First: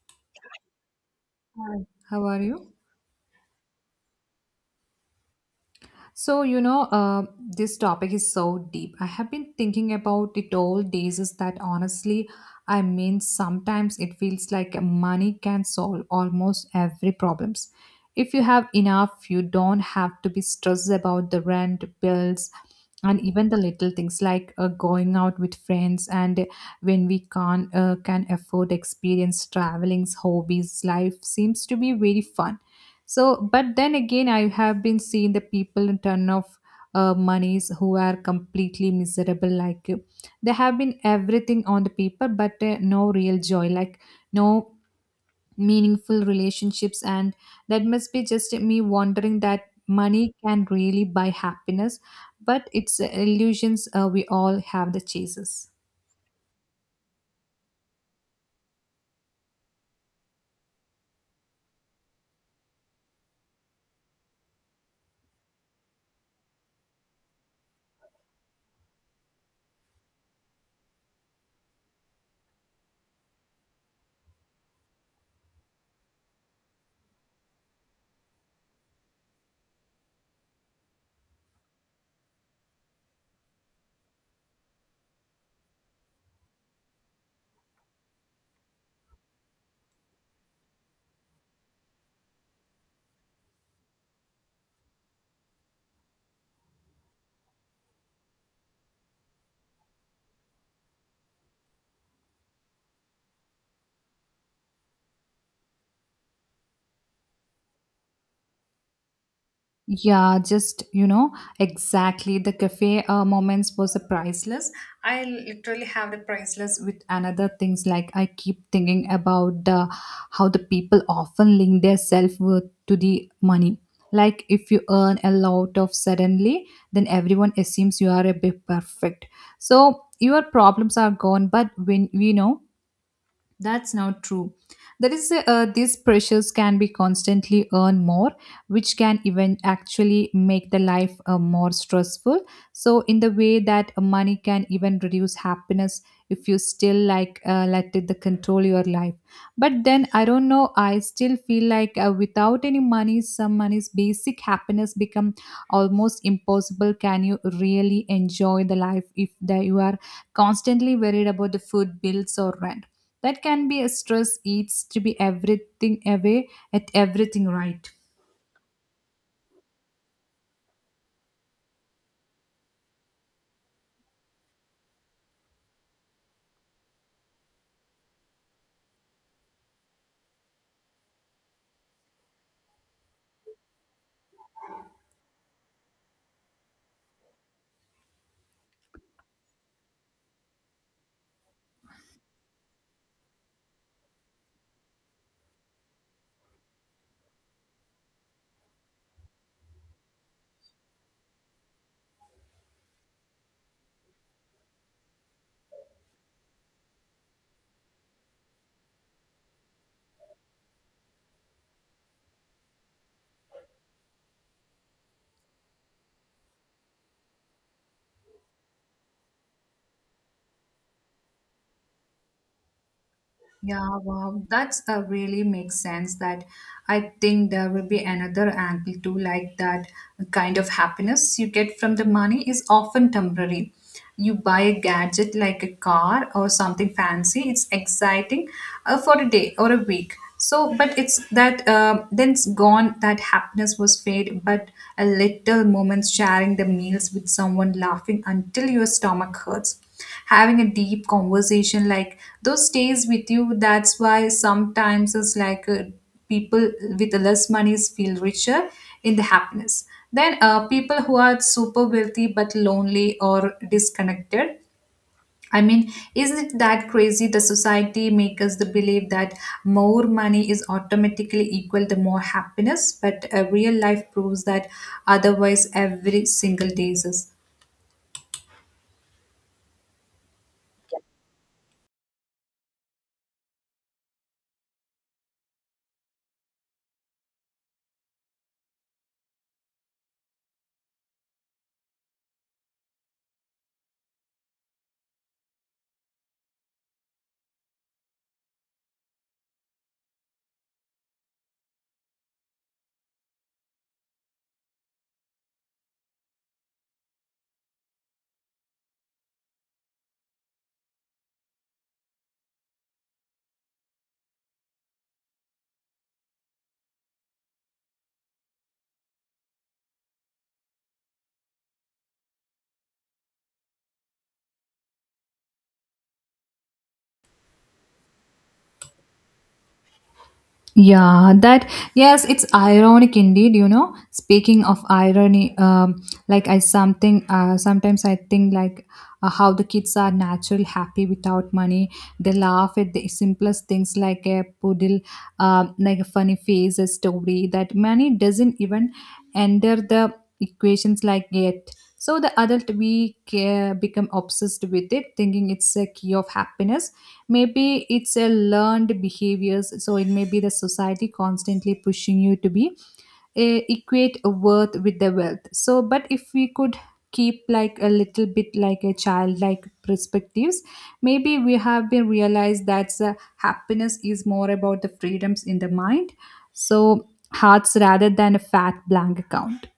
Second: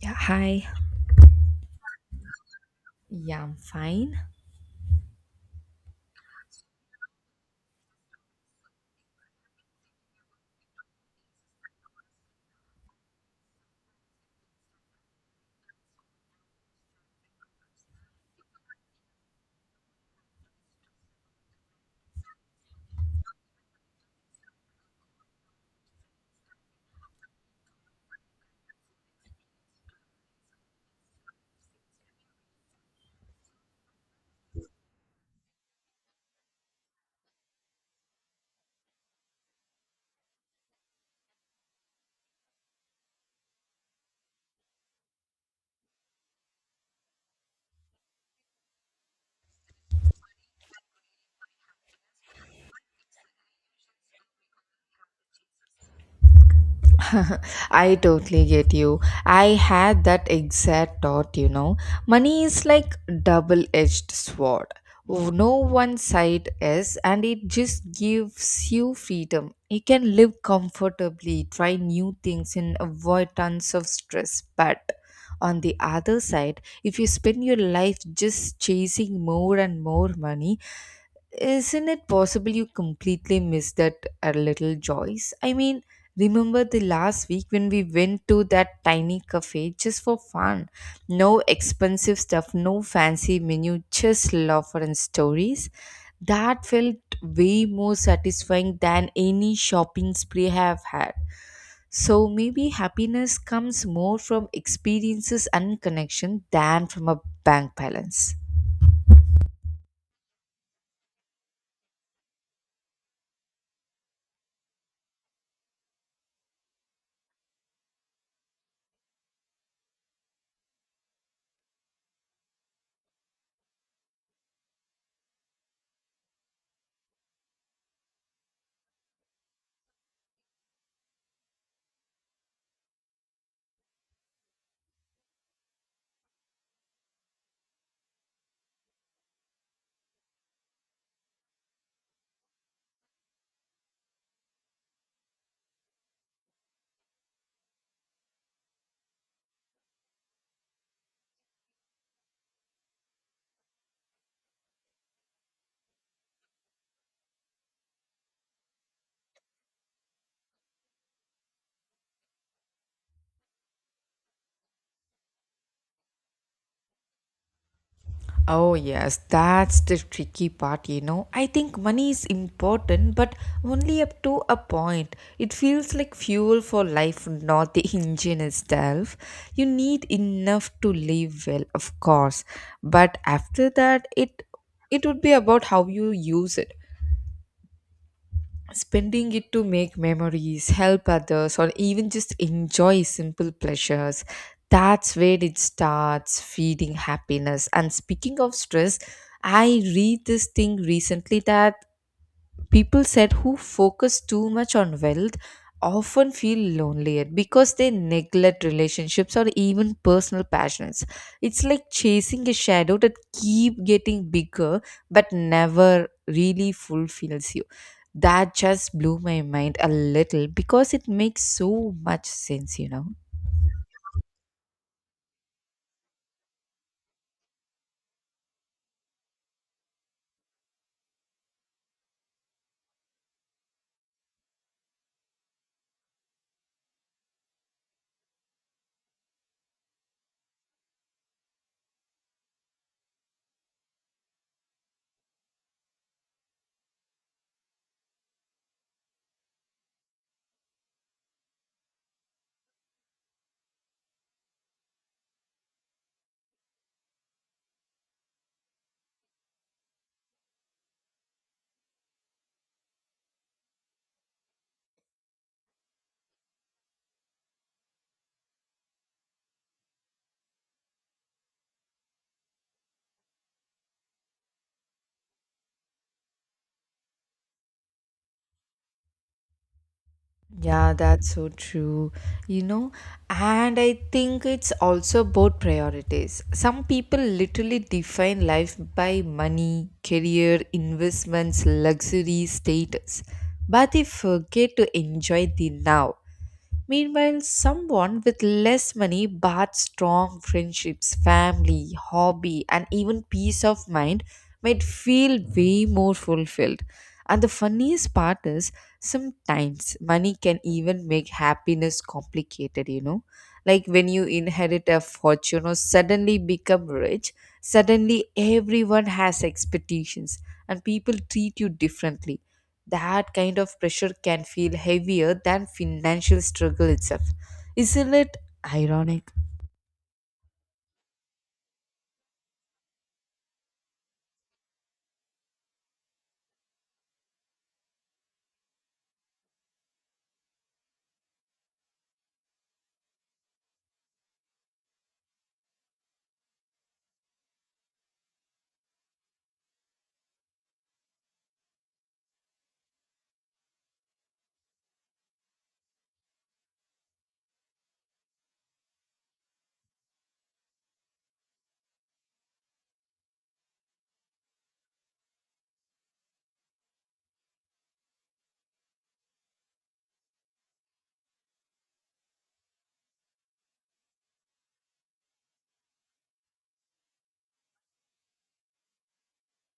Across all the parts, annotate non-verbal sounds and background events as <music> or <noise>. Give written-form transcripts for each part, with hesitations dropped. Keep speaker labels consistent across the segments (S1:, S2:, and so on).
S1: Yeah, hi.
S2: Hi, how are you?
S1: Yeah, I'm fine.
S2: So, you know, uh, this topic is so deep. I have been thinking about it all days is that honestly, I mean, sometimes it feels like money can solve almost every problems. If you have enough, you don't have to be stressed about the rent, bills, and even the little things like going out with friends and when we can afford experience travelings hobbies life seems to be very fun. So, but then again, I have been seeing the people in turn of monies who are completely miserable. Like they have been everything on the paper, but no real joy, like no meaningful relationships, and that must be just me wondering that money can really buy happiness, but it's illusions we all have the chases.
S1: <laughs> I totally get you. I had that exact thought, you know. Money is like double-edged sword. No one side is and it just gives you freedom. You can live comfortably, try new things and avoid tons of stress. But on the other side, if you spend your life just chasing more and more money, isn't it possible you completely missed that little Joyce? I mean, remember the last week when we went to that tiny cafe just for fun? No expensive stuff, no fancy menu, just laughter and stories. That felt way more satisfying than any shopping spree I have had. So maybe happiness comes more from experiences and connection than from a bank balance.
S2: Yeah, exactly. The cafe moments was a priceless. I literally have the priceless with another things like I keep thinking about the how the people often link their self worth to the money. Like if you earn a lot of suddenly, then everyone assumes you are a bit perfect. So your problems are gone. But when we know that's not true. There is these pressures can be constantly earn more, which can even actually make the life more stressful. So, in the way that money can even reduce happiness if you still like let it the control your life. But then I don't know. I still feel like without any money, some money's basic happiness become almost impossible. Can you really enjoy the life if that you are constantly worried about the food bills or rent? That can be a stress eats to be everything away at everything, right?
S1: Oh, yes, that's the tricky part, you know. I think money is important, but only up to a point. It feels like fuel for life, not the <laughs> engine itself. You need enough to live well, of course, but after that, it would be about how you use it, spending it to make memories, help others, or even just enjoy simple pleasures. That's where it starts feeding happiness. And speaking of stress, I read this thing recently that people said who focus too much on wealth often feel lonelier because they neglect relationships or even personal passions. It's like chasing a shadow that keep getting bigger but never really fulfills you. That just blew my mind a little because it makes so much sense, you know.
S2: Yeah, wow. That's really makes sense that I think there will be another angle too, like that kind of happiness you get from the money is often temporary. You buy a gadget like a car or something fancy, it's exciting for a day or a week. So, but it's that then it's gone, that happiness was fade, but a little moments sharing the meals with someone laughing until your stomach hurts having a deep conversation like those stays with you. That's why sometimes it's like people with less money feel richer in the happiness then people who are super wealthy but lonely or disconnected. I mean, isn't it that crazy the society makes us the believe that more money is automatically equal to more happiness but real life proves that otherwise every single day is.
S1: Yeah, that's so true. You know, and I think it's also about priorities. Some people literally define life by money, career, investments, luxury, status, but they forget to enjoy the now. Meanwhile, someone with less money but strong friendships, family, hobby, and even peace of mind might feel way more fulfilled. And the funniest part is sometimes money can even make happiness complicated, you know. Like when you inherit a fortune or suddenly become rich, suddenly everyone has expectations and people treat you differently. That kind of pressure can feel heavier than financial struggle itself. Isn't it ironic?
S2: Yes, it's ironic indeed, you know. Speaking of irony, like I something, sometimes I think like how the kids are naturally happy without money. They laugh at the simplest things like a poodle, like a funny face, a story that money doesn't even enter the equations like yet. So the adult we care, become obsessed with it, thinking it's a key of happiness. Maybe it's a learned behaviors, so it may be the society constantly pushing you to be equate a worth with the wealth. So but if we could keep like a little bit like a childlike perspectives, maybe we have been realized that happiness is more about the freedoms in the mind so hearts rather than a fat blank account.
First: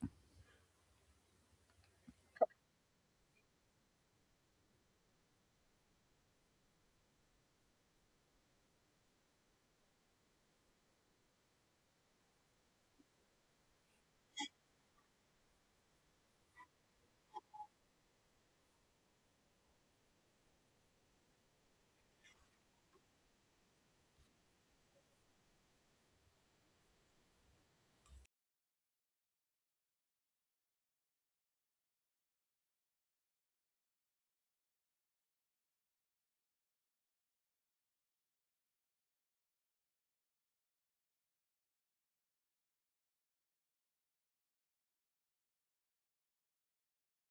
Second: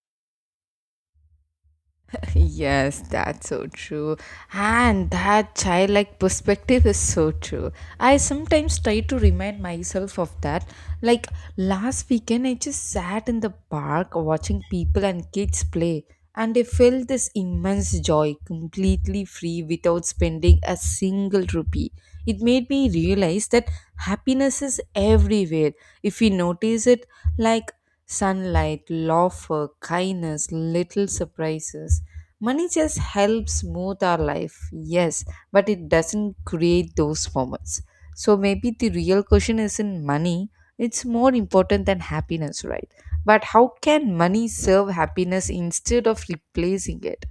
S1: Yes, that's so true. And that childlike perspective is so true. I sometimes try to remind myself of that. Like last weekend, I just sat in the park watching people and kids play, and I felt this immense joy, completely free without spending a single rupee. It made me realize that happiness is everywhere if we notice it, like sunlight, laughter, kindness, little surprises. Money just helps smooth our life, yes, but it doesn't create those moments. So maybe the real question isn't money, it's more important than happiness, right? But how can money serve happiness instead of replacing it?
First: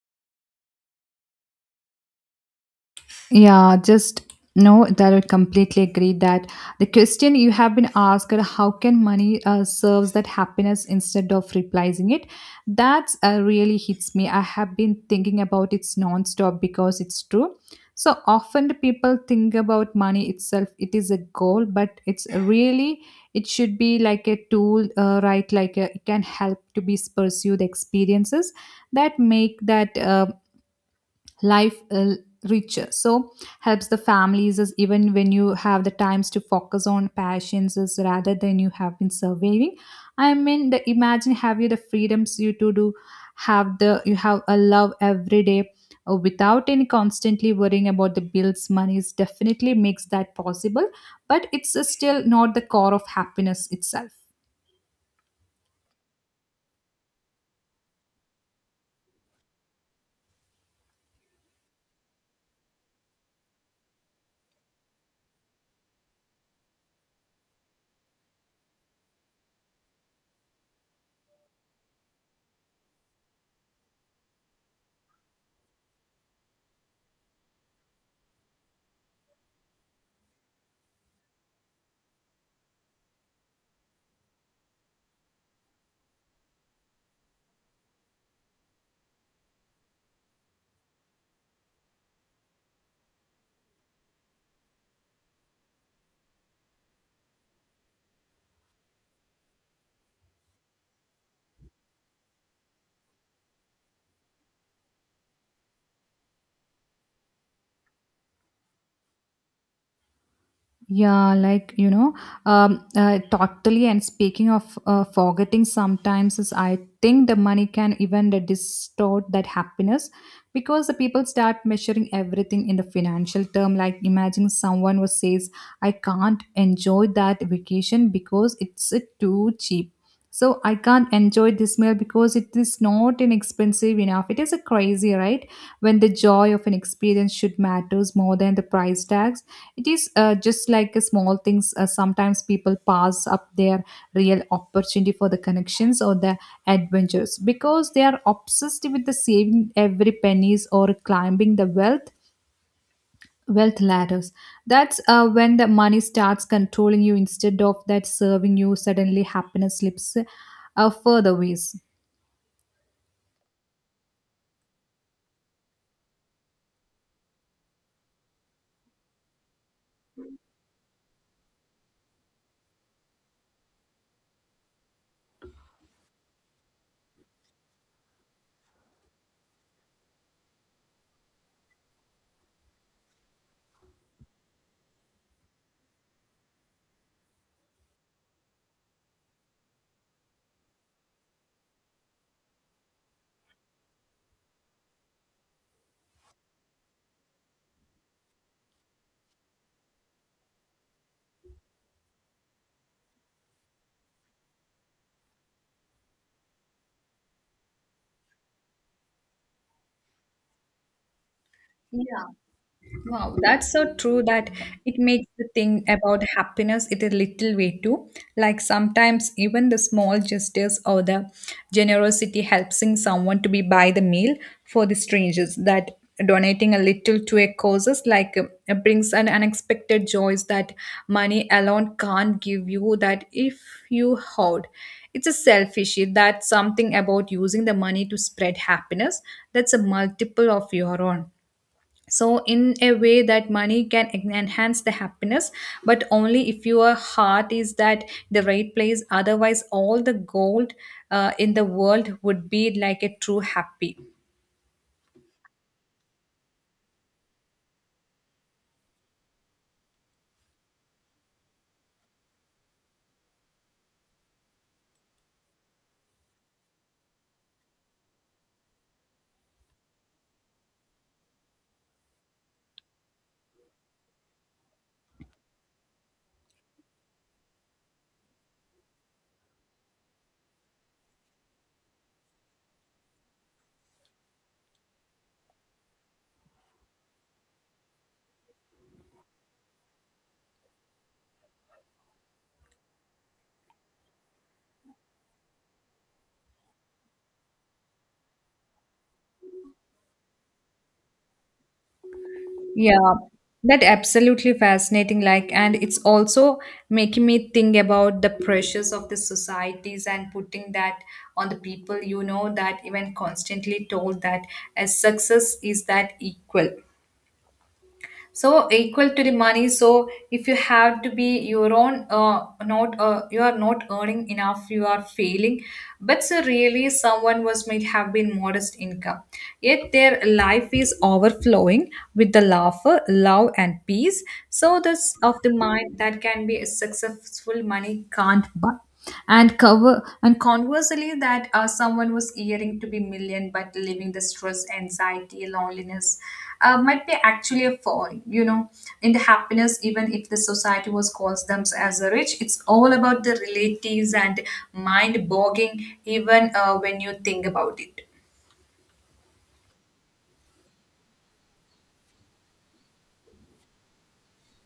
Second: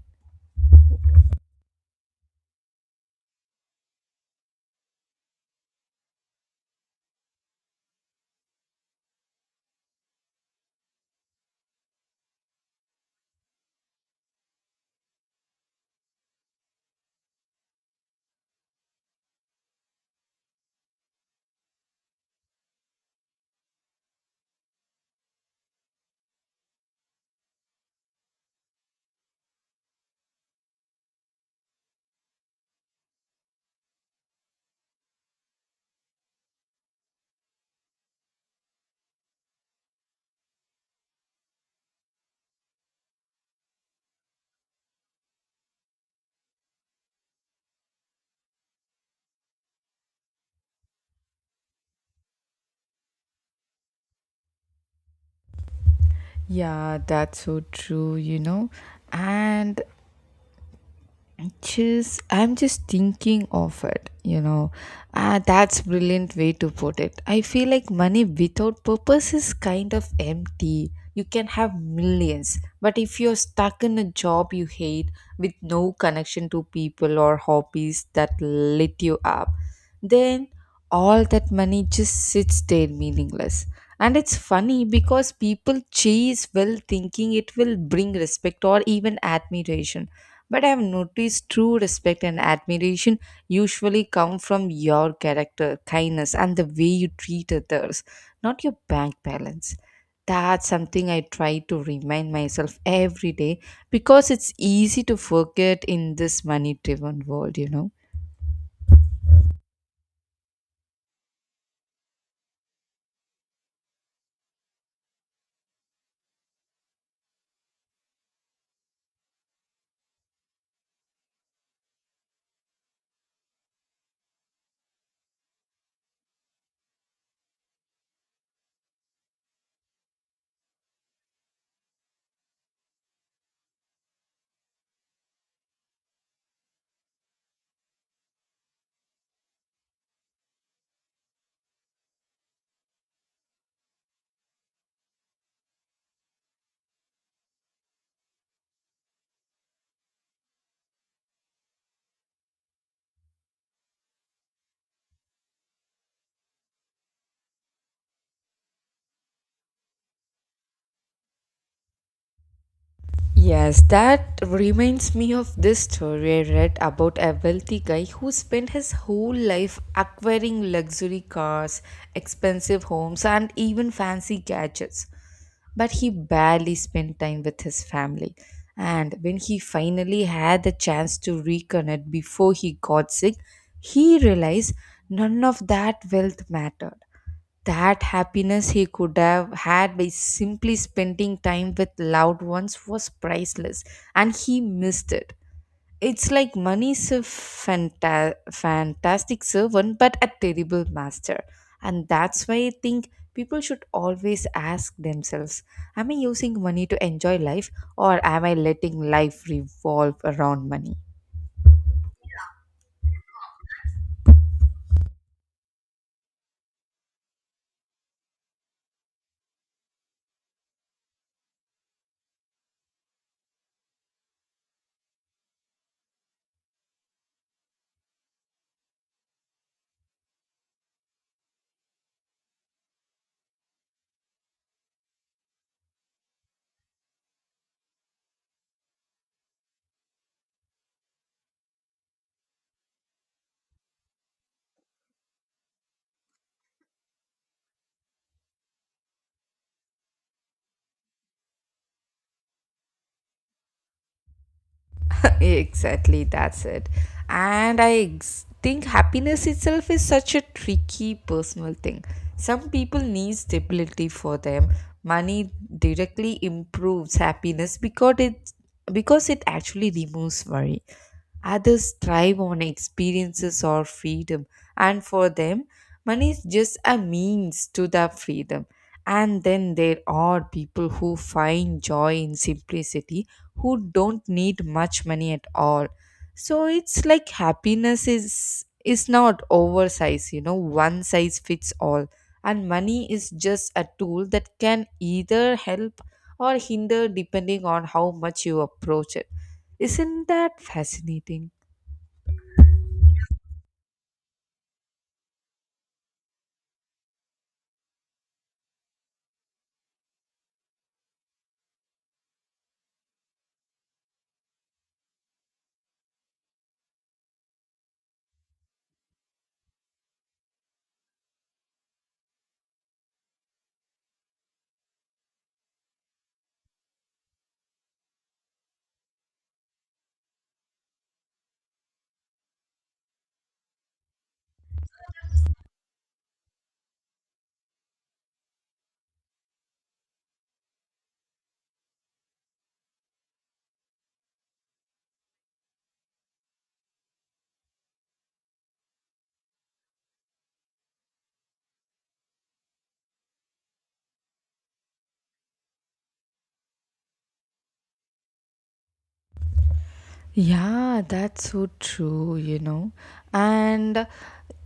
S2: Yeah, just no, that I completely agree that the question you have been asked, how can money serves that happiness instead of replacing it? That's really hits me. I have been thinking about it nonstop because it's true. So often the people think about money itself, it is a goal, but it's really, it should be like a tool, right? Like a, it can help to be pursue the experiences that make that life richer so helps the families is even when you have the times to focus on passions is rather than you have been surveying. I mean the imagine have you the freedoms you to do have the you have a love every day without any constantly worrying about the bills. Money is definitely makes that possible, but it's still not the core of happiness itself.
S1: Yeah, that's so true, you know. And just, I'm just thinking of it, you know. Ah, that's brilliant way to put it. I feel like money without purpose is kind of empty. You can have millions, but if you're stuck in a job you hate with no connection to people or hobbies that lit you up, then all that money just sits there meaningless. And it's funny because people chase well thinking it will bring respect or even admiration, but I have noticed true respect and admiration usually come from your character, kindness, and the way you treat others, not your bank balance. That's something I try to remind myself every day because it's easy to forget in this money driven world, you know.
S2: Yeah, like you know, totally. And speaking of forgetting, sometimes is I think the money can even the distort that happiness because the people start measuring everything in the financial term. Like imagine someone who says, "I can't enjoy that vacation because it's too cheap." So I can't enjoy this meal because it is not inexpensive enough. It is a crazy, right? When the joy of an experience should matters more than the price tags, it is just like a small things. Sometimes people pass up their real opportunity for the connections or the adventures because they are obsessed with the saving every pennies or climbing the wealth ladders. That's when the money starts controlling you instead of that serving you. Suddenly, happiness slips further ways.
S1: Yes, that reminds me of this story I read about a wealthy guy who spent his whole life acquiring luxury cars, expensive homes, and even fancy gadgets. But he barely spent time with his family. And when he finally had the chance to reconnect before he got sick, he realized none of that wealth mattered. That happiness he could have had by simply spending time with loved ones was priceless, and he missed it. It's like money is a fantastic servant but a terrible master. And that's why I think people should always ask themselves, am I using money to enjoy life, or am I letting life revolve around money?
S2: Yeah. Wow, that's so true that it makes the thing about happiness it a little way too. Like sometimes even the small gestures or the generosity helping someone to be buy the meal for the strangers that donating a little to a causes like it brings an unexpected joys that money alone can't give you that if you hoard. It's a selfish that's something about using the money to spread happiness that's a multiple of your own. So in a way that money can enhance the happiness, but only if your heart is that the right place, otherwise all the gold in the world would be like a true happy.
S1: <laughs> Exactly, that's it. And I think happiness itself is such a tricky personal thing. Some people need stability for them. Money directly improves happiness because it actually removes worry. Others thrive on experiences or freedom, and for them, money is just a means to that freedom. And then there are people who find joy in simplicity, who don't need much money at all. So it's like happiness is not oversized, you know, one size fits all. And money is just a tool that can either help or hinder depending on how much you approach it. Isn't that fascinating?
S2: Yeah, that absolutely fascinating, like, and it's also making me think about the pressures of the societies and putting that on the people, you know, that even constantly told that as success is that equal so equal to the money. So if you have to be your own not you are not earning enough you are failing, but so really someone was might have been modest income yet their life is overflowing with the laughter love and peace. So this of the mind that can be a successful money can't buy and cover, and conversely that someone was earning to be million but living the stress anxiety loneliness might be actually a fall, you know, in the happiness even if the society was calls them as a rich. It's all about the relatives and mind bogging even when you think about it.
S1: Yeah, that's so true, you know. And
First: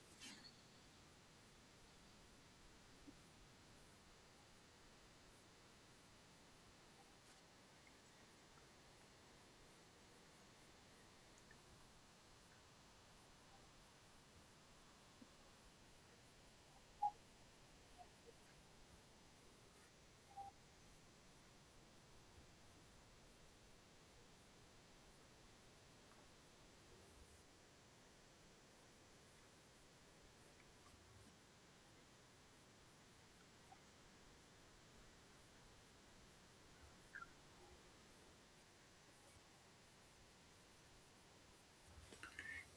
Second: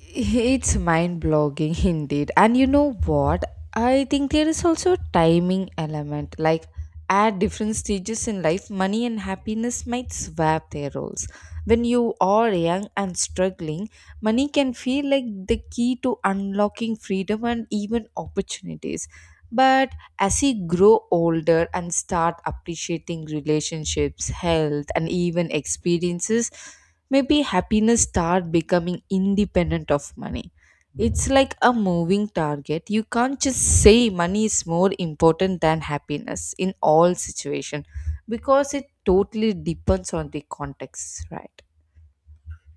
S1: it's mind-blogging <laughs> indeed. And you know what? I think there is also a timing element. Like at different stages in life, money and happiness might swap their roles. When you are young and struggling, money can feel like the key to unlocking freedom and even opportunities. But as we grow older and start appreciating relationships, health, and even experiences, maybe happiness start becoming independent of money. It's like a moving target. You can't just say money is more important than happiness in all situation because it totally depends on the context, right?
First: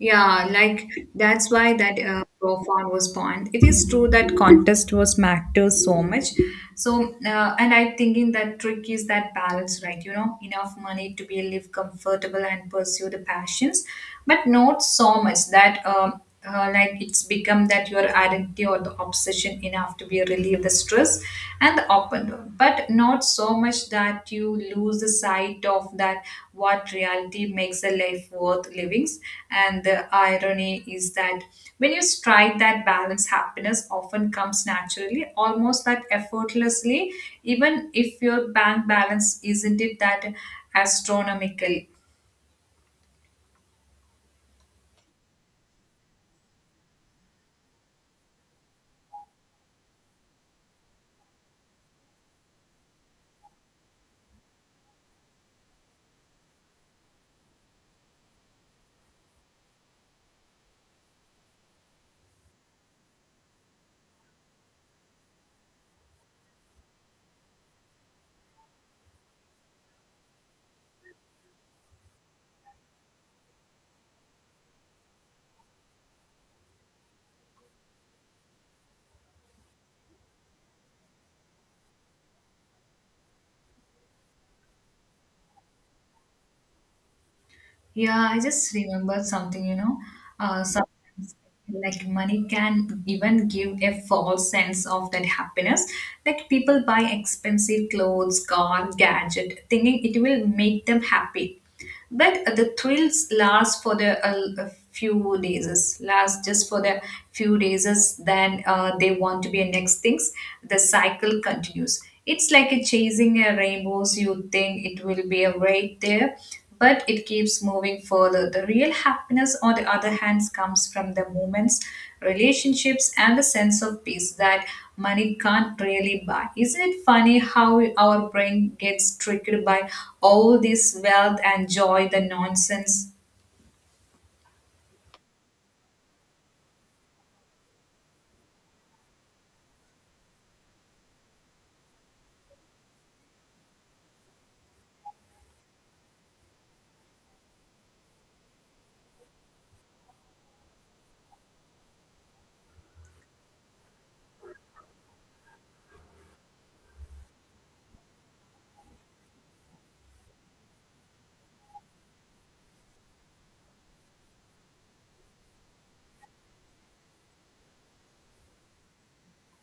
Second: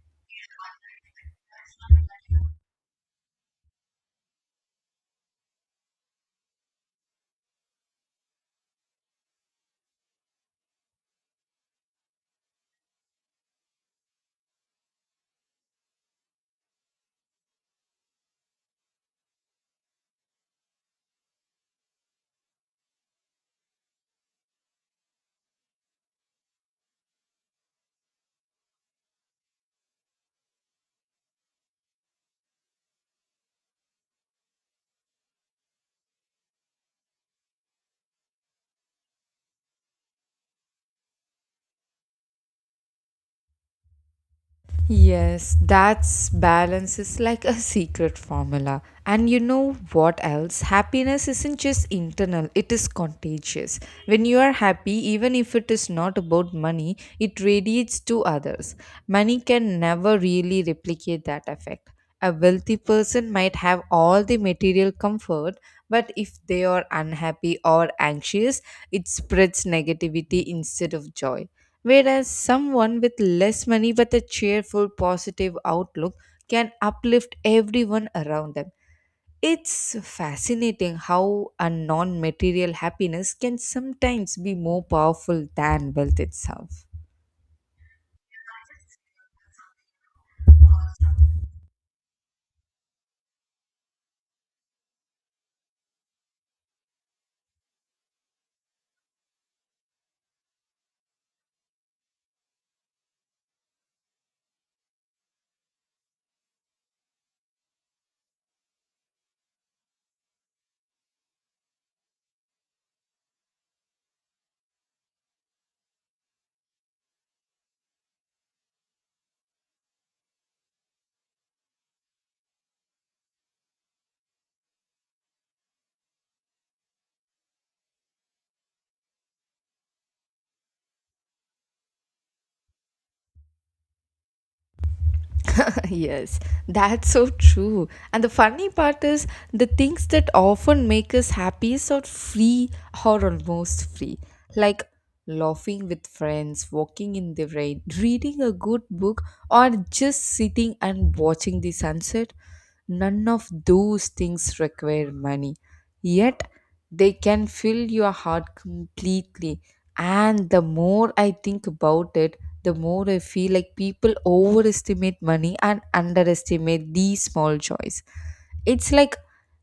S2: Yeah, like, that's why that profound was born. It is true that contest was matters so much. So and I'm thinking that trick is that balance, right, you know, enough money to be live comfortable and pursue the passions, but not so much that like it's become that your identity or the obsession, enough to be relieve the stress and the up and down, but not so much that you lose the sight of that what reality makes a life worth livings. And the irony is that when you strike that balance happiness often comes naturally almost that effortlessly, even if your bank balance isn't it that astronomical.
S1: Yes, that's balance is like a secret formula. And you know what else? Happiness isn't just internal, it is contagious. When you are happy, even if it is not about money, it radiates to others. Money can never really replicate that effect. A wealthy person might have all the material comfort, but if they are unhappy or anxious, it spreads negativity instead of joy. Whereas someone with less money but a cheerful, positive outlook can uplift everyone around them. It's fascinating how a non material happiness can sometimes be more powerful than wealth itself.
S2: Yeah, I just remembered something, you know. Sometimes I feel like money can even give a false sense of that happiness. Like people buy expensive clothes, car, gadget, thinking it will make them happy. But the thrills last for the a few days, last just for the few days, then they want to be a next things. The cycle continues. It's like a chasing a rainbows. You think it will be a right there but it keeps moving further. The real happiness, on the other hand, comes from the moments, relationships, and the sense of peace that money can't really buy. Isn't it funny how our brain gets tricked by all this wealth and joy, the nonsense?
S1: <laughs> Yes, that's so true. And the funny part is, the things that often make us happiest are free or almost free. Like laughing with friends, walking in the rain, reading a good book, or just sitting and watching the sunset. None of those things require money. Yet, they can fill your heart completely. And the more I think about it, the more I feel like people overestimate money and underestimate these small joys. It's like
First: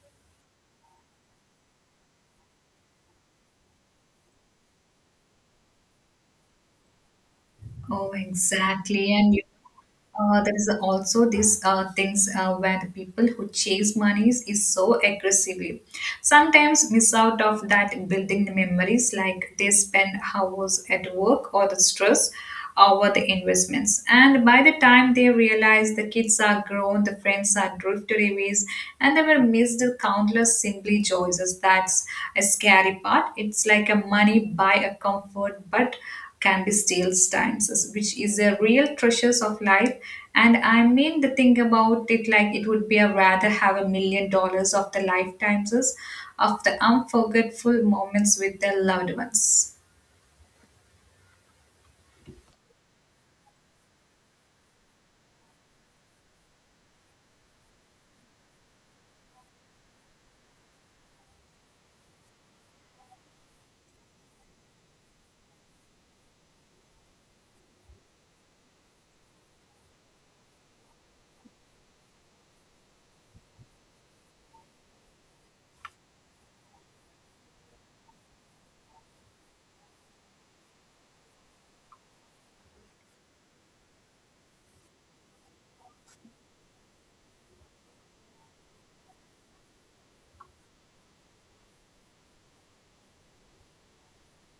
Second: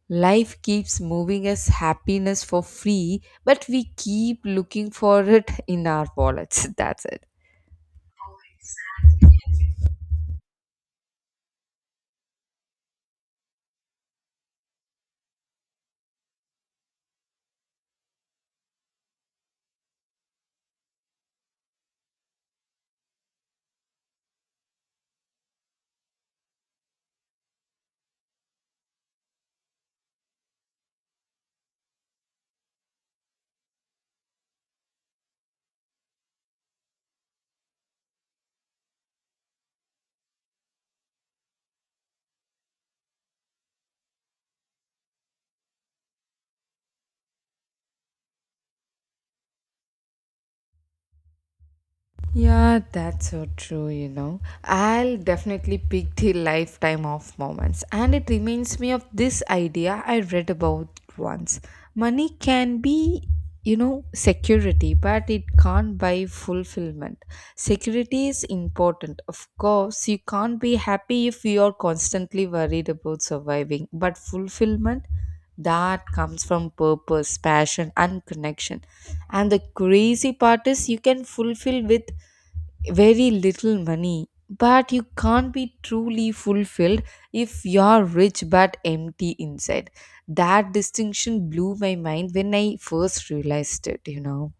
S1: life keeps moving us happiness for free, but we keep looking for it in our wallets. <laughs> That's it.
S2: Oh, exactly. And you there is also these things where the people who chase monies is so aggressively sometimes miss out of that building memories like they spend hours at work or the stress over the investments, and by the time they realize the kids are grown the friends are drifted away and they were missed the countless simply joys. That's a scary part. It's like a money buy a comfort but can be steals times, which is a real treasures of life. And I mean the thing about it, like, it would be a rather have $1 million of the lifetimes of the unforgettable moments with their loved ones.
S1: Yeah, that's so true, you know. I'll definitely pick the lifetime of moments. And it reminds me of this idea I read about once. Money can be, you know, security, but it can't buy fulfillment. Security is important. Of course, you can't be happy if you are constantly worried about surviving, but fulfillment that comes from purpose, passion, and connection. And the crazy part is you can fulfill with very little money, but you can't be truly fulfilled if you're rich but empty inside. That distinction blew my mind when I first realized it, you know.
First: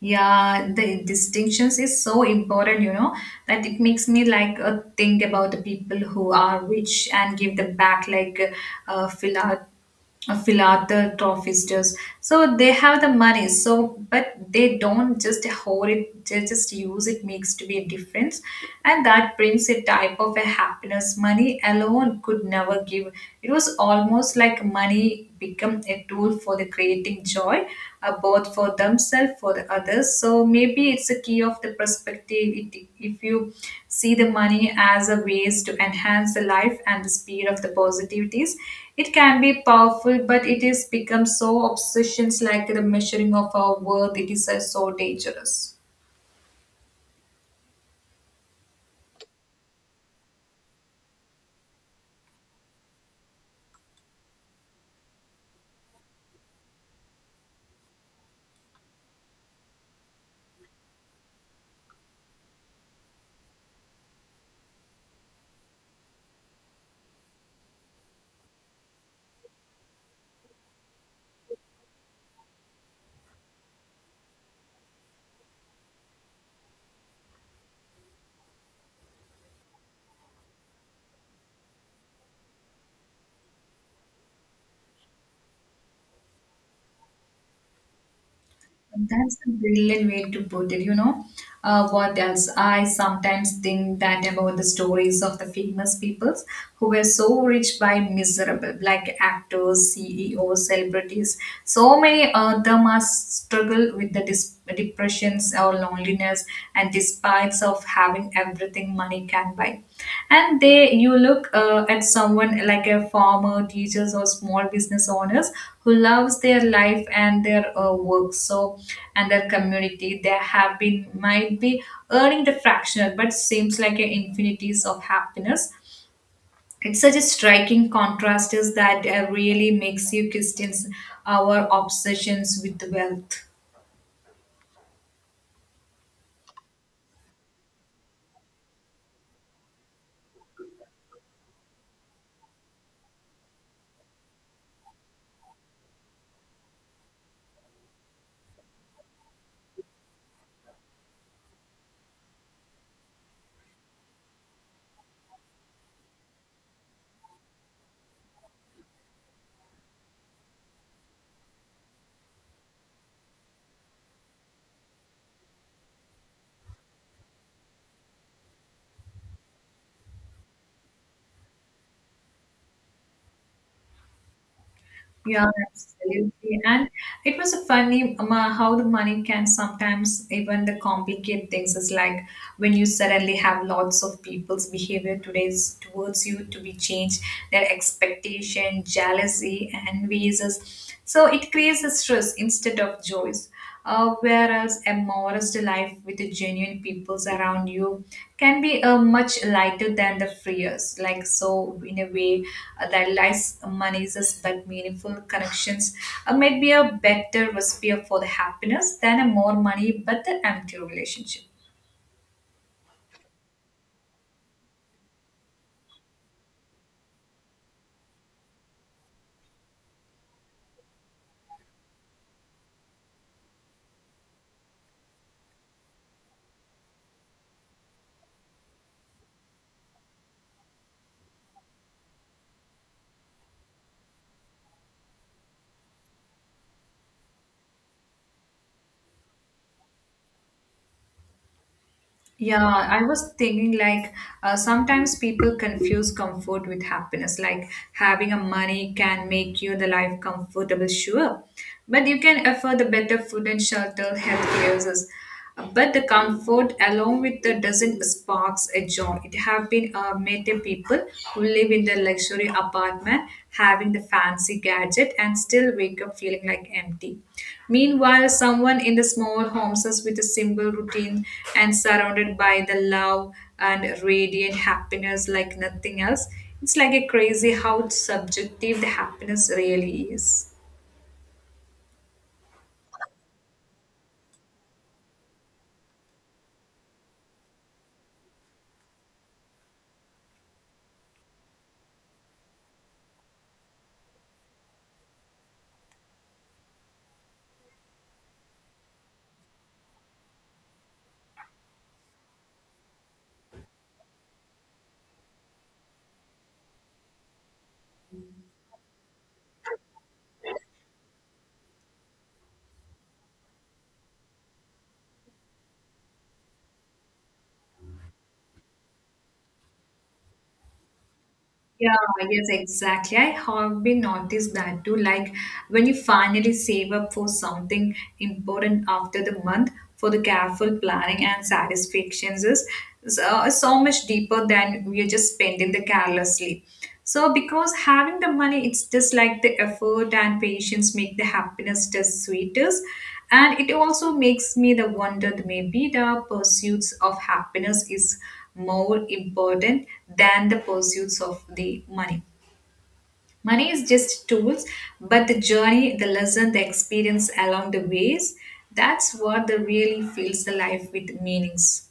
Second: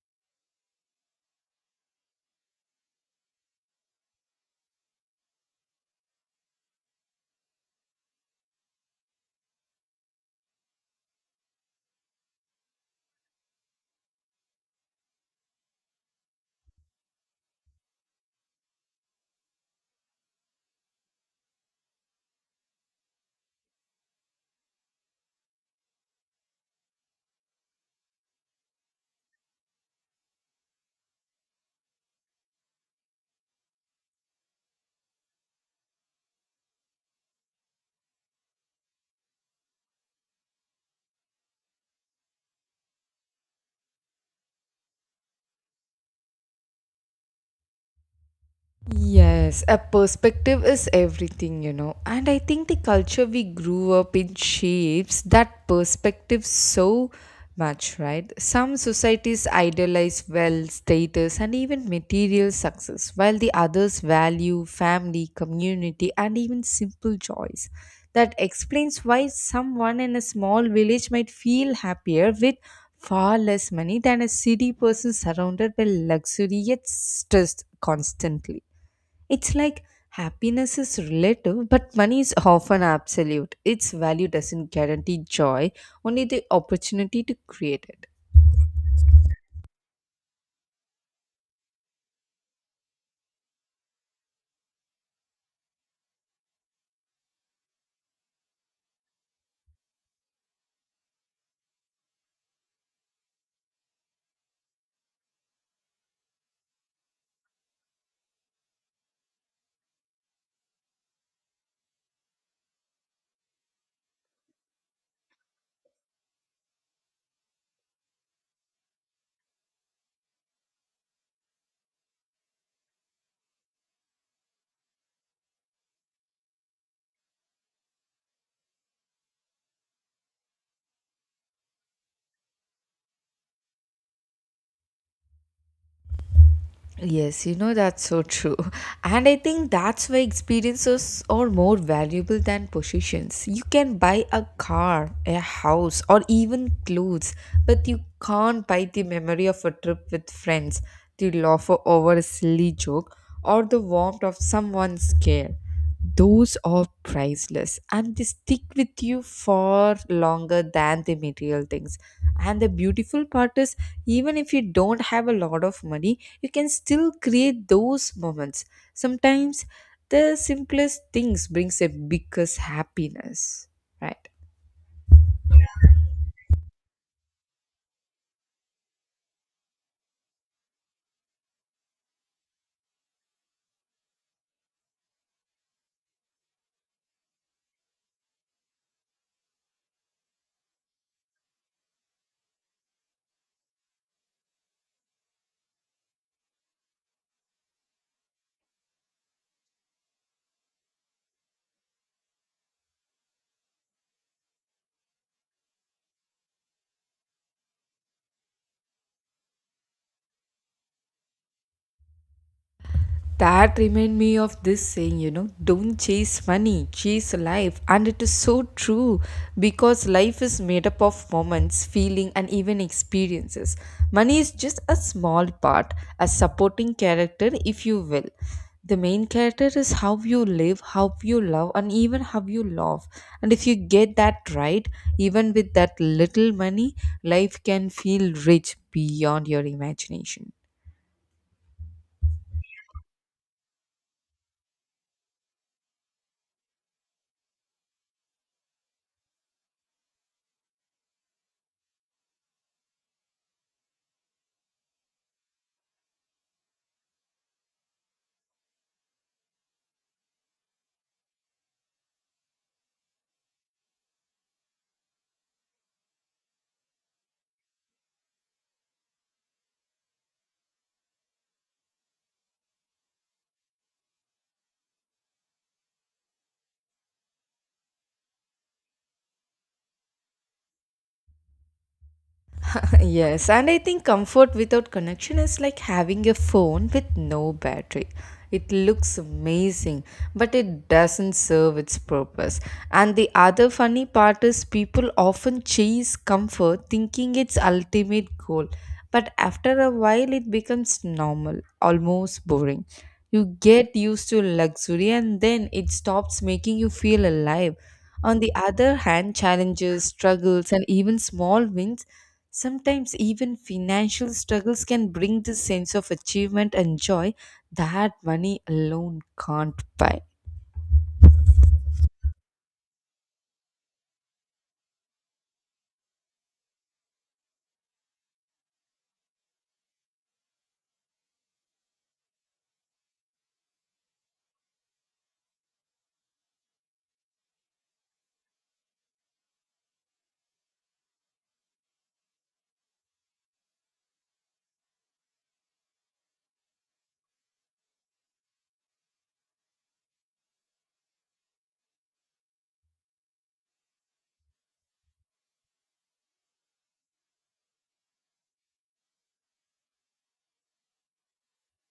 S2: Yeah, the distinctions is so important, you know, that it makes me like think about the people who are rich and give them back like philat philanthropists. Does. So they have the money, so but they don't just hoard it; they just use it. Makes to be a difference, and that brings a type of a happiness money alone could never give. It was almost like money become a tool for the creating joy both for themselves for the others, so maybe it's a key of the perspective it, if you see the money as a ways to enhance the life and the speed of the positivities. It can be powerful, but it is become so obsessions like the measuring of our worth it is so dangerous.
S1: Yes, a perspective is everything, you know. And I think the culture we grew up in shapes that perspective so much, right? Some societies idolize wealth, status, and even material success, while the others value family, community, and even simple joys. That explains why someone in a small village might feel happier with far less money than a city person surrounded by luxury yet stressed constantly. It's like happiness is relative, but money is often absolute. Its value doesn't guarantee joy, only the opportunity to create it.
S2: That's a brilliant way to put it, What else? I sometimes think that about the stories of the famous peoples who were so rich by miserable, like actors, CEOs, celebrities. So many of them must struggle with the depressions or loneliness and despite of having everything money can buy. And they you look at someone like a farmer teachers or small business owners who loves their life and their work so and their community they have been might be earning the fractional but seems like a infinities of happiness. It's such a striking contrast is that really makes you question our obsessions with the wealth.
S1: Yes, you know that's so true. <laughs> And I think that's why experiences are more valuable than possessions. You can buy a car, a house, or even clothes, but you can't buy the memory of a trip with friends, the laughter over a silly joke, or the warmth of someone's care. Those are priceless and they stick with you far longer than the material things. And the beautiful part is, even if you don't have a lot of money, you can still create those moments. Sometimes the simplest things brings the biggest happiness, right?
S2: Yeah, absolutely. And it was a funny how the money can sometimes even the complicate things is like when you suddenly have lots of people's behavior today's towards you to be changed, their expectation, jealousy, envies. So it creates a stress instead of joys. Whereas a modest life with the genuine peoples around you can be much lighter than the freers. Like so, in a way, that less money is us, but meaningful connections might be a better recipe for the happiness than a more money but the empty relationship.
S1: That remind me of this saying, you know, don't chase money, chase life. And it is so true because life is made up of moments, feeling and even experiences. Money is just a small part, a supporting character if you will. The main character is how you live, how you love and even how you love. And if you get that right, even with that little money, life can feel rich beyond your imagination.
S2: Yeah, I was thinking like sometimes people confuse comfort with happiness. Like having a money can make you the life comfortable, sure, but you can afford the better food and shelter, health services. But the comfort along with the doesn't sparks a joy. It have been made the people who live in their luxury apartment, having the fancy gadget, and still wake up feeling like empty. Meanwhile, someone in the small homes is with a simple routine and surrounded by the love and radiant happiness like nothing else. It's like a crazy how subjective the happiness really is.
S1: <laughs> Yes, and I think comfort without connection is like having a phone with no battery. It looks amazing, but it doesn't serve its purpose. And the other funny part is people often chase comfort thinking it's ultimate goal, but after a while it becomes normal, almost boring. You get used to luxury and then it stops making you feel alive. On the other hand, challenges, struggles, and even small wins, sometimes even financial struggles can bring this sense of achievement and joy that money alone can't buy.
S2: Yeah, yes, exactly. I have been noticed that too. Like when you finally save up for something important after the month, for the careful planning and satisfactions is so, so much deeper than we are just spending the carelessly. So because having the money, it's just like the effort and patience make the happiness just sweetest. And it also makes me the wonder that maybe the pursuits of happiness is more important than the pursuits of the money. Money is just tools, but the journey, the lesson, the experience along the ways, that's what the really fills the life with meanings.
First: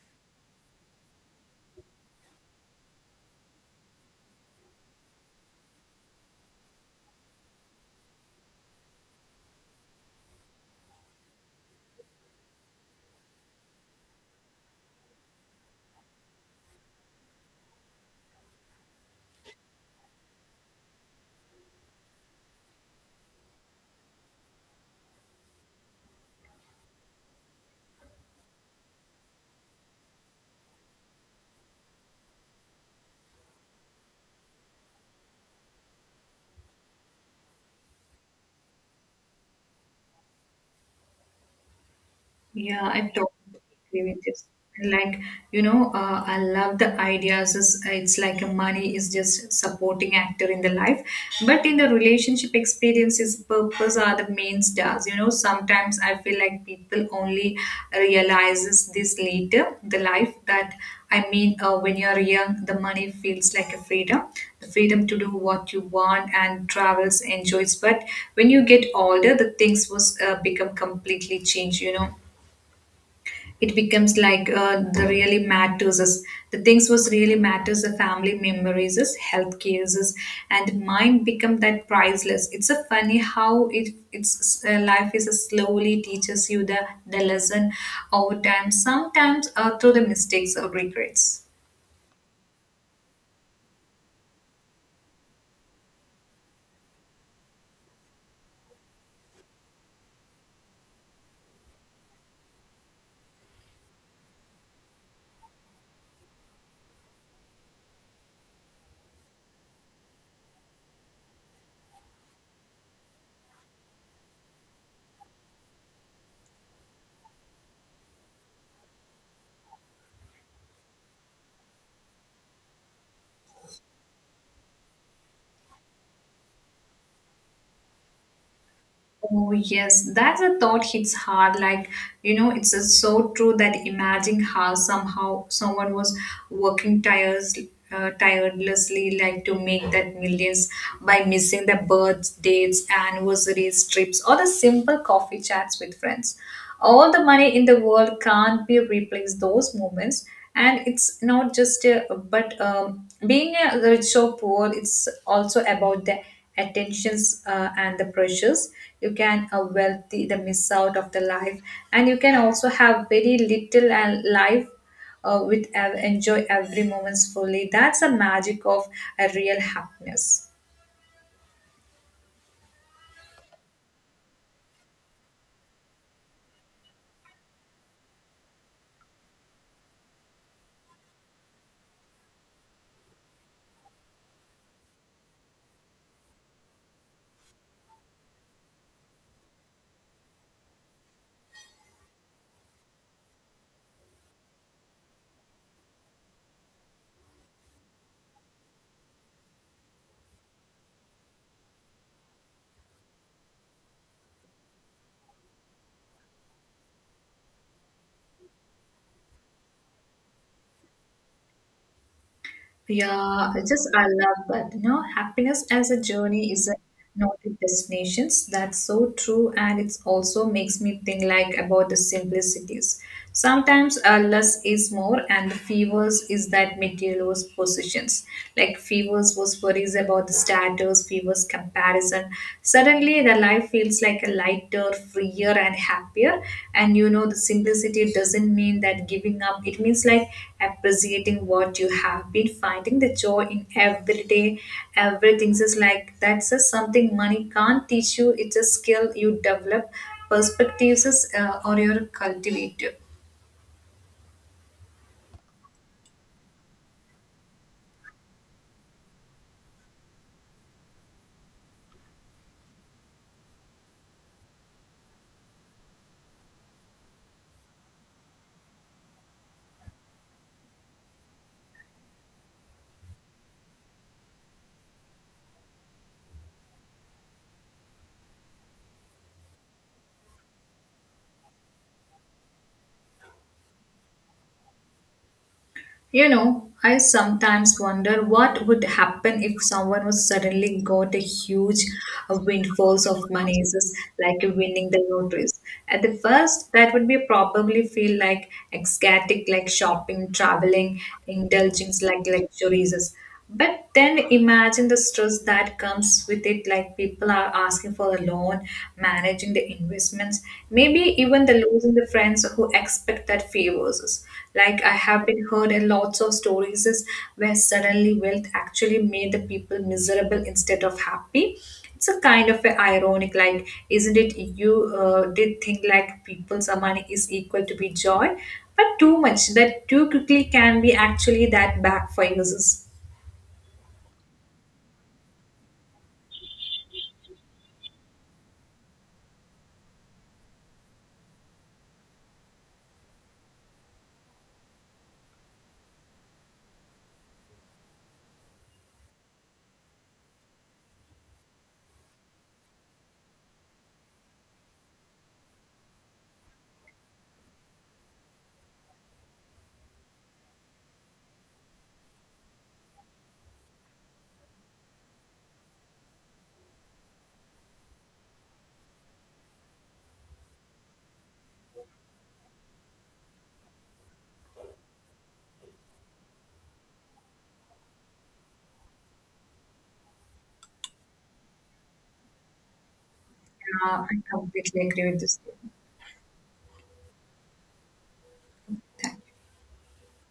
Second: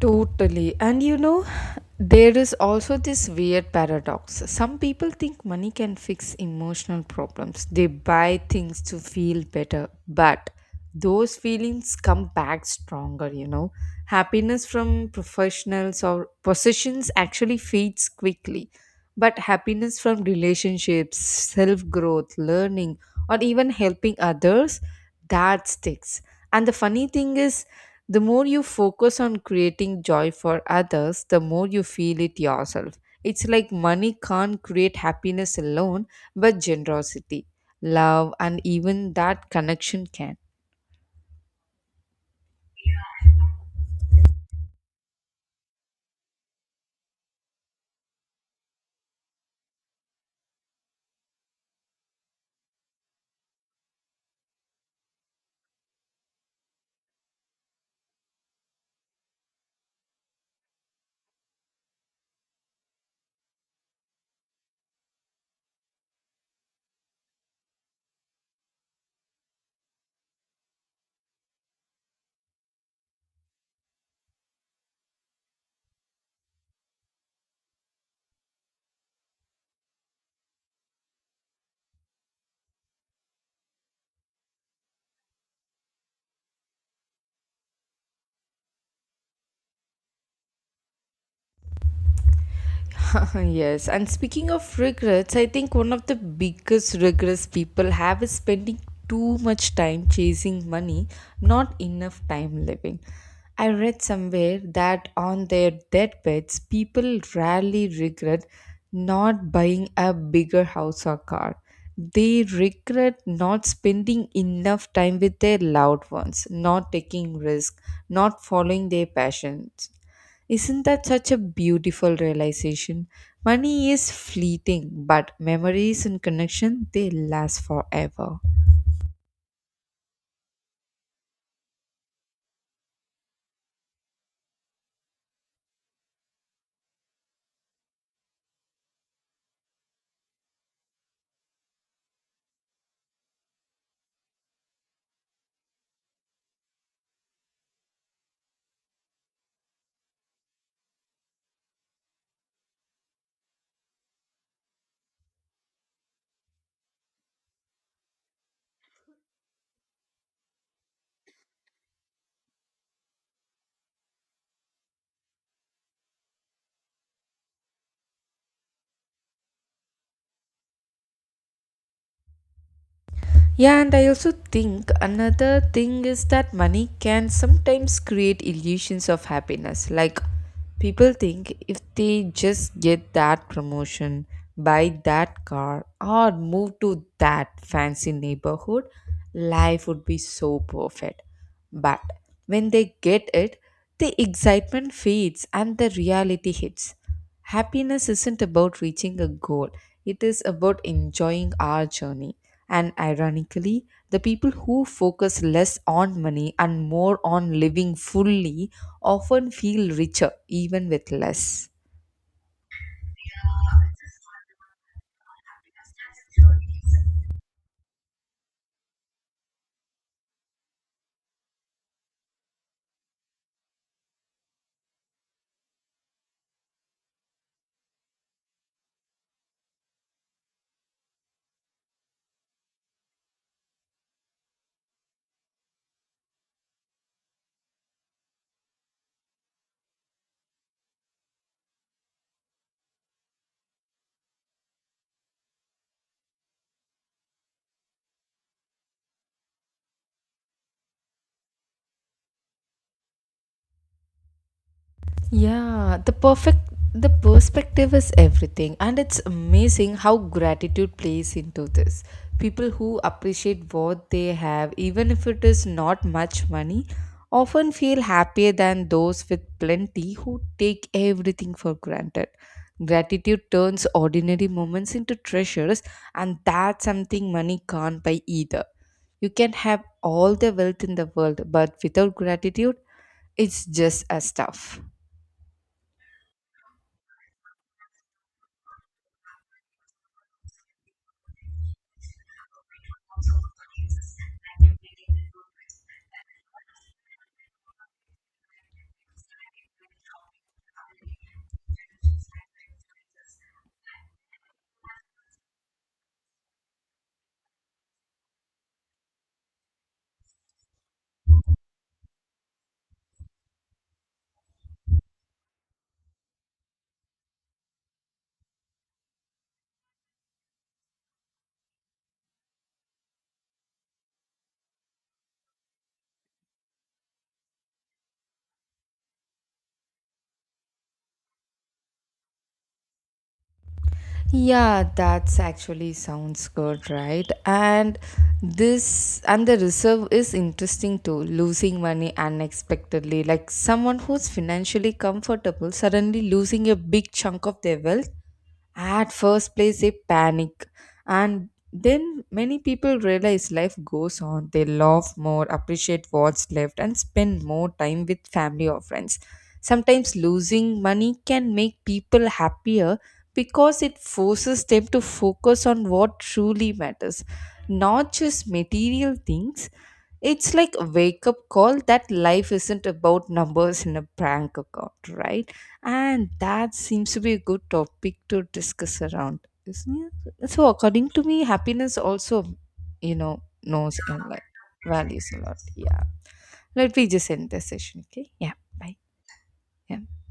S1: Totally. And you know, there is also this weird paradox. Some people think money can fix emotional problems, they buy things to feel better, but those feelings come back stronger, you know. Happiness from professionals or possessions actually fades quickly, but happiness from relationships, self growth, learning, or even helping others, that sticks. And the funny thing is, the more you focus on creating joy for others, the more you feel it yourself. It's like money can't create happiness alone, but generosity, love, and even that connection can.
S2: Yeah, I totally agree with this. And like, you know, I love the ideas. It's like money is just supporting actor in the life, but in the relationship experiences, purpose are the main stars. You know, sometimes I feel like people only realizes this later, the life that I mean, when you're young, the money feels like a freedom, the freedom to do what you want and travels, enjoys. But when you get older, the things was become completely changed. You know it becomes like the really matters is the things was really matters the family memories is health cares is and mine become that priceless. It's a funny how it's life is a slowly teaches you the lesson over time, sometimes through the mistakes or regrets.
S1: <laughs> Yes, and speaking of regrets, I think one of the biggest regrets people have is spending too much time chasing money, not enough time living. I read somewhere that on their deathbeds, people rarely regret not buying a bigger house or car. They regret not spending enough time with their loved ones, not taking risks, not following their passions. Isn't that such a beautiful realization? Money is fleeting, but memories and connection they last forever.
S2: Oh, yes, that's a thought hits hard. Like, you know, it's so true that imagine how somehow someone was working tires, tirelessly, like to make that millions by missing the birth dates, anniversaries, trips, or the simple coffee chats with friends. All the money in the world can't be replaced those moments. And it's not just, but being rich or poor, it's also about that attentions and the pressures. You can wealthy the miss out of the life and you can also have very little and life enjoy every moments fully. That's the magic of a real happiness.
S1: Yeah, and I also think another thing is that money can sometimes create illusions of happiness. Like people think if they just get that promotion, buy that car, or move to that fancy neighborhood, life would be so perfect. But when they get it, the excitement fades and the reality hits. Happiness isn't about reaching a goal, it is about enjoying our journey. And ironically, the people who focus less on money and more on living fully often feel richer, even with less.
S2: Yeah, I just I love that. You know, happiness as a journey is a not a destinations. That's so true, and it's also makes me think like about the simplicities. Sometimes less is more, and the fevers is that material was positions. Like fevers was worries about the status, fevers comparison. Suddenly, the life feels like a lighter, freer, and happier. And you know, the simplicity doesn't mean that giving up, it means like appreciating what you have been finding the joy in every day. Everything is like that's just something money can't teach you, it's a skill you develop, perspectives is, or your cultivator.
S1: Yeah, the perspective is everything and it's amazing how gratitude plays into this. People who appreciate what they have even if it is not much money often feel happier than those with plenty who take everything for granted. Gratitude turns ordinary moments into treasures and that's something money can't buy either. You can have all the wealth in the world but without gratitude it's just as tough.
S2: You know, I sometimes wonder what would happen if someone was suddenly got a huge windfalls of money, just like winning the lotteries. At the first, that would be probably feel like ecstatic, like shopping, traveling, indulging like luxuries. But then imagine the stress that comes with it, like people are asking for a loan, managing the investments, maybe even the losing the friends who expect that favors. Us. Like I have been heard in lots of stories is where suddenly wealth actually made the people miserable instead of happy. It's a kind of a ironic, like isn't it? You did think like people's money is equal to be joy, but too much that too quickly can be actually that backfires. Us.
S1: Yeah, that's actually sounds good, right? And this and the reserve is interesting too. Losing money unexpectedly, like someone who's financially comfortable suddenly losing a big chunk of their wealth. At first place, they panic, and then many people realize life goes on. They laugh more, appreciate what's left, and spend more time with family or friends. Sometimes losing money can make people happier because it forces them to focus on what truly matters, not just material things. It's like a wake up call that life isn't about numbers in a prank account, right? And that seems to be a good topic to discuss around, isn't it? So according to me happiness also, you know, knows
S2: Yeah,
S1: and
S2: I
S1: like
S2: completely agree with
S1: values
S2: this.
S1: a lot. Yeah, let me just end the session. Okay, yeah, bye. Yeah.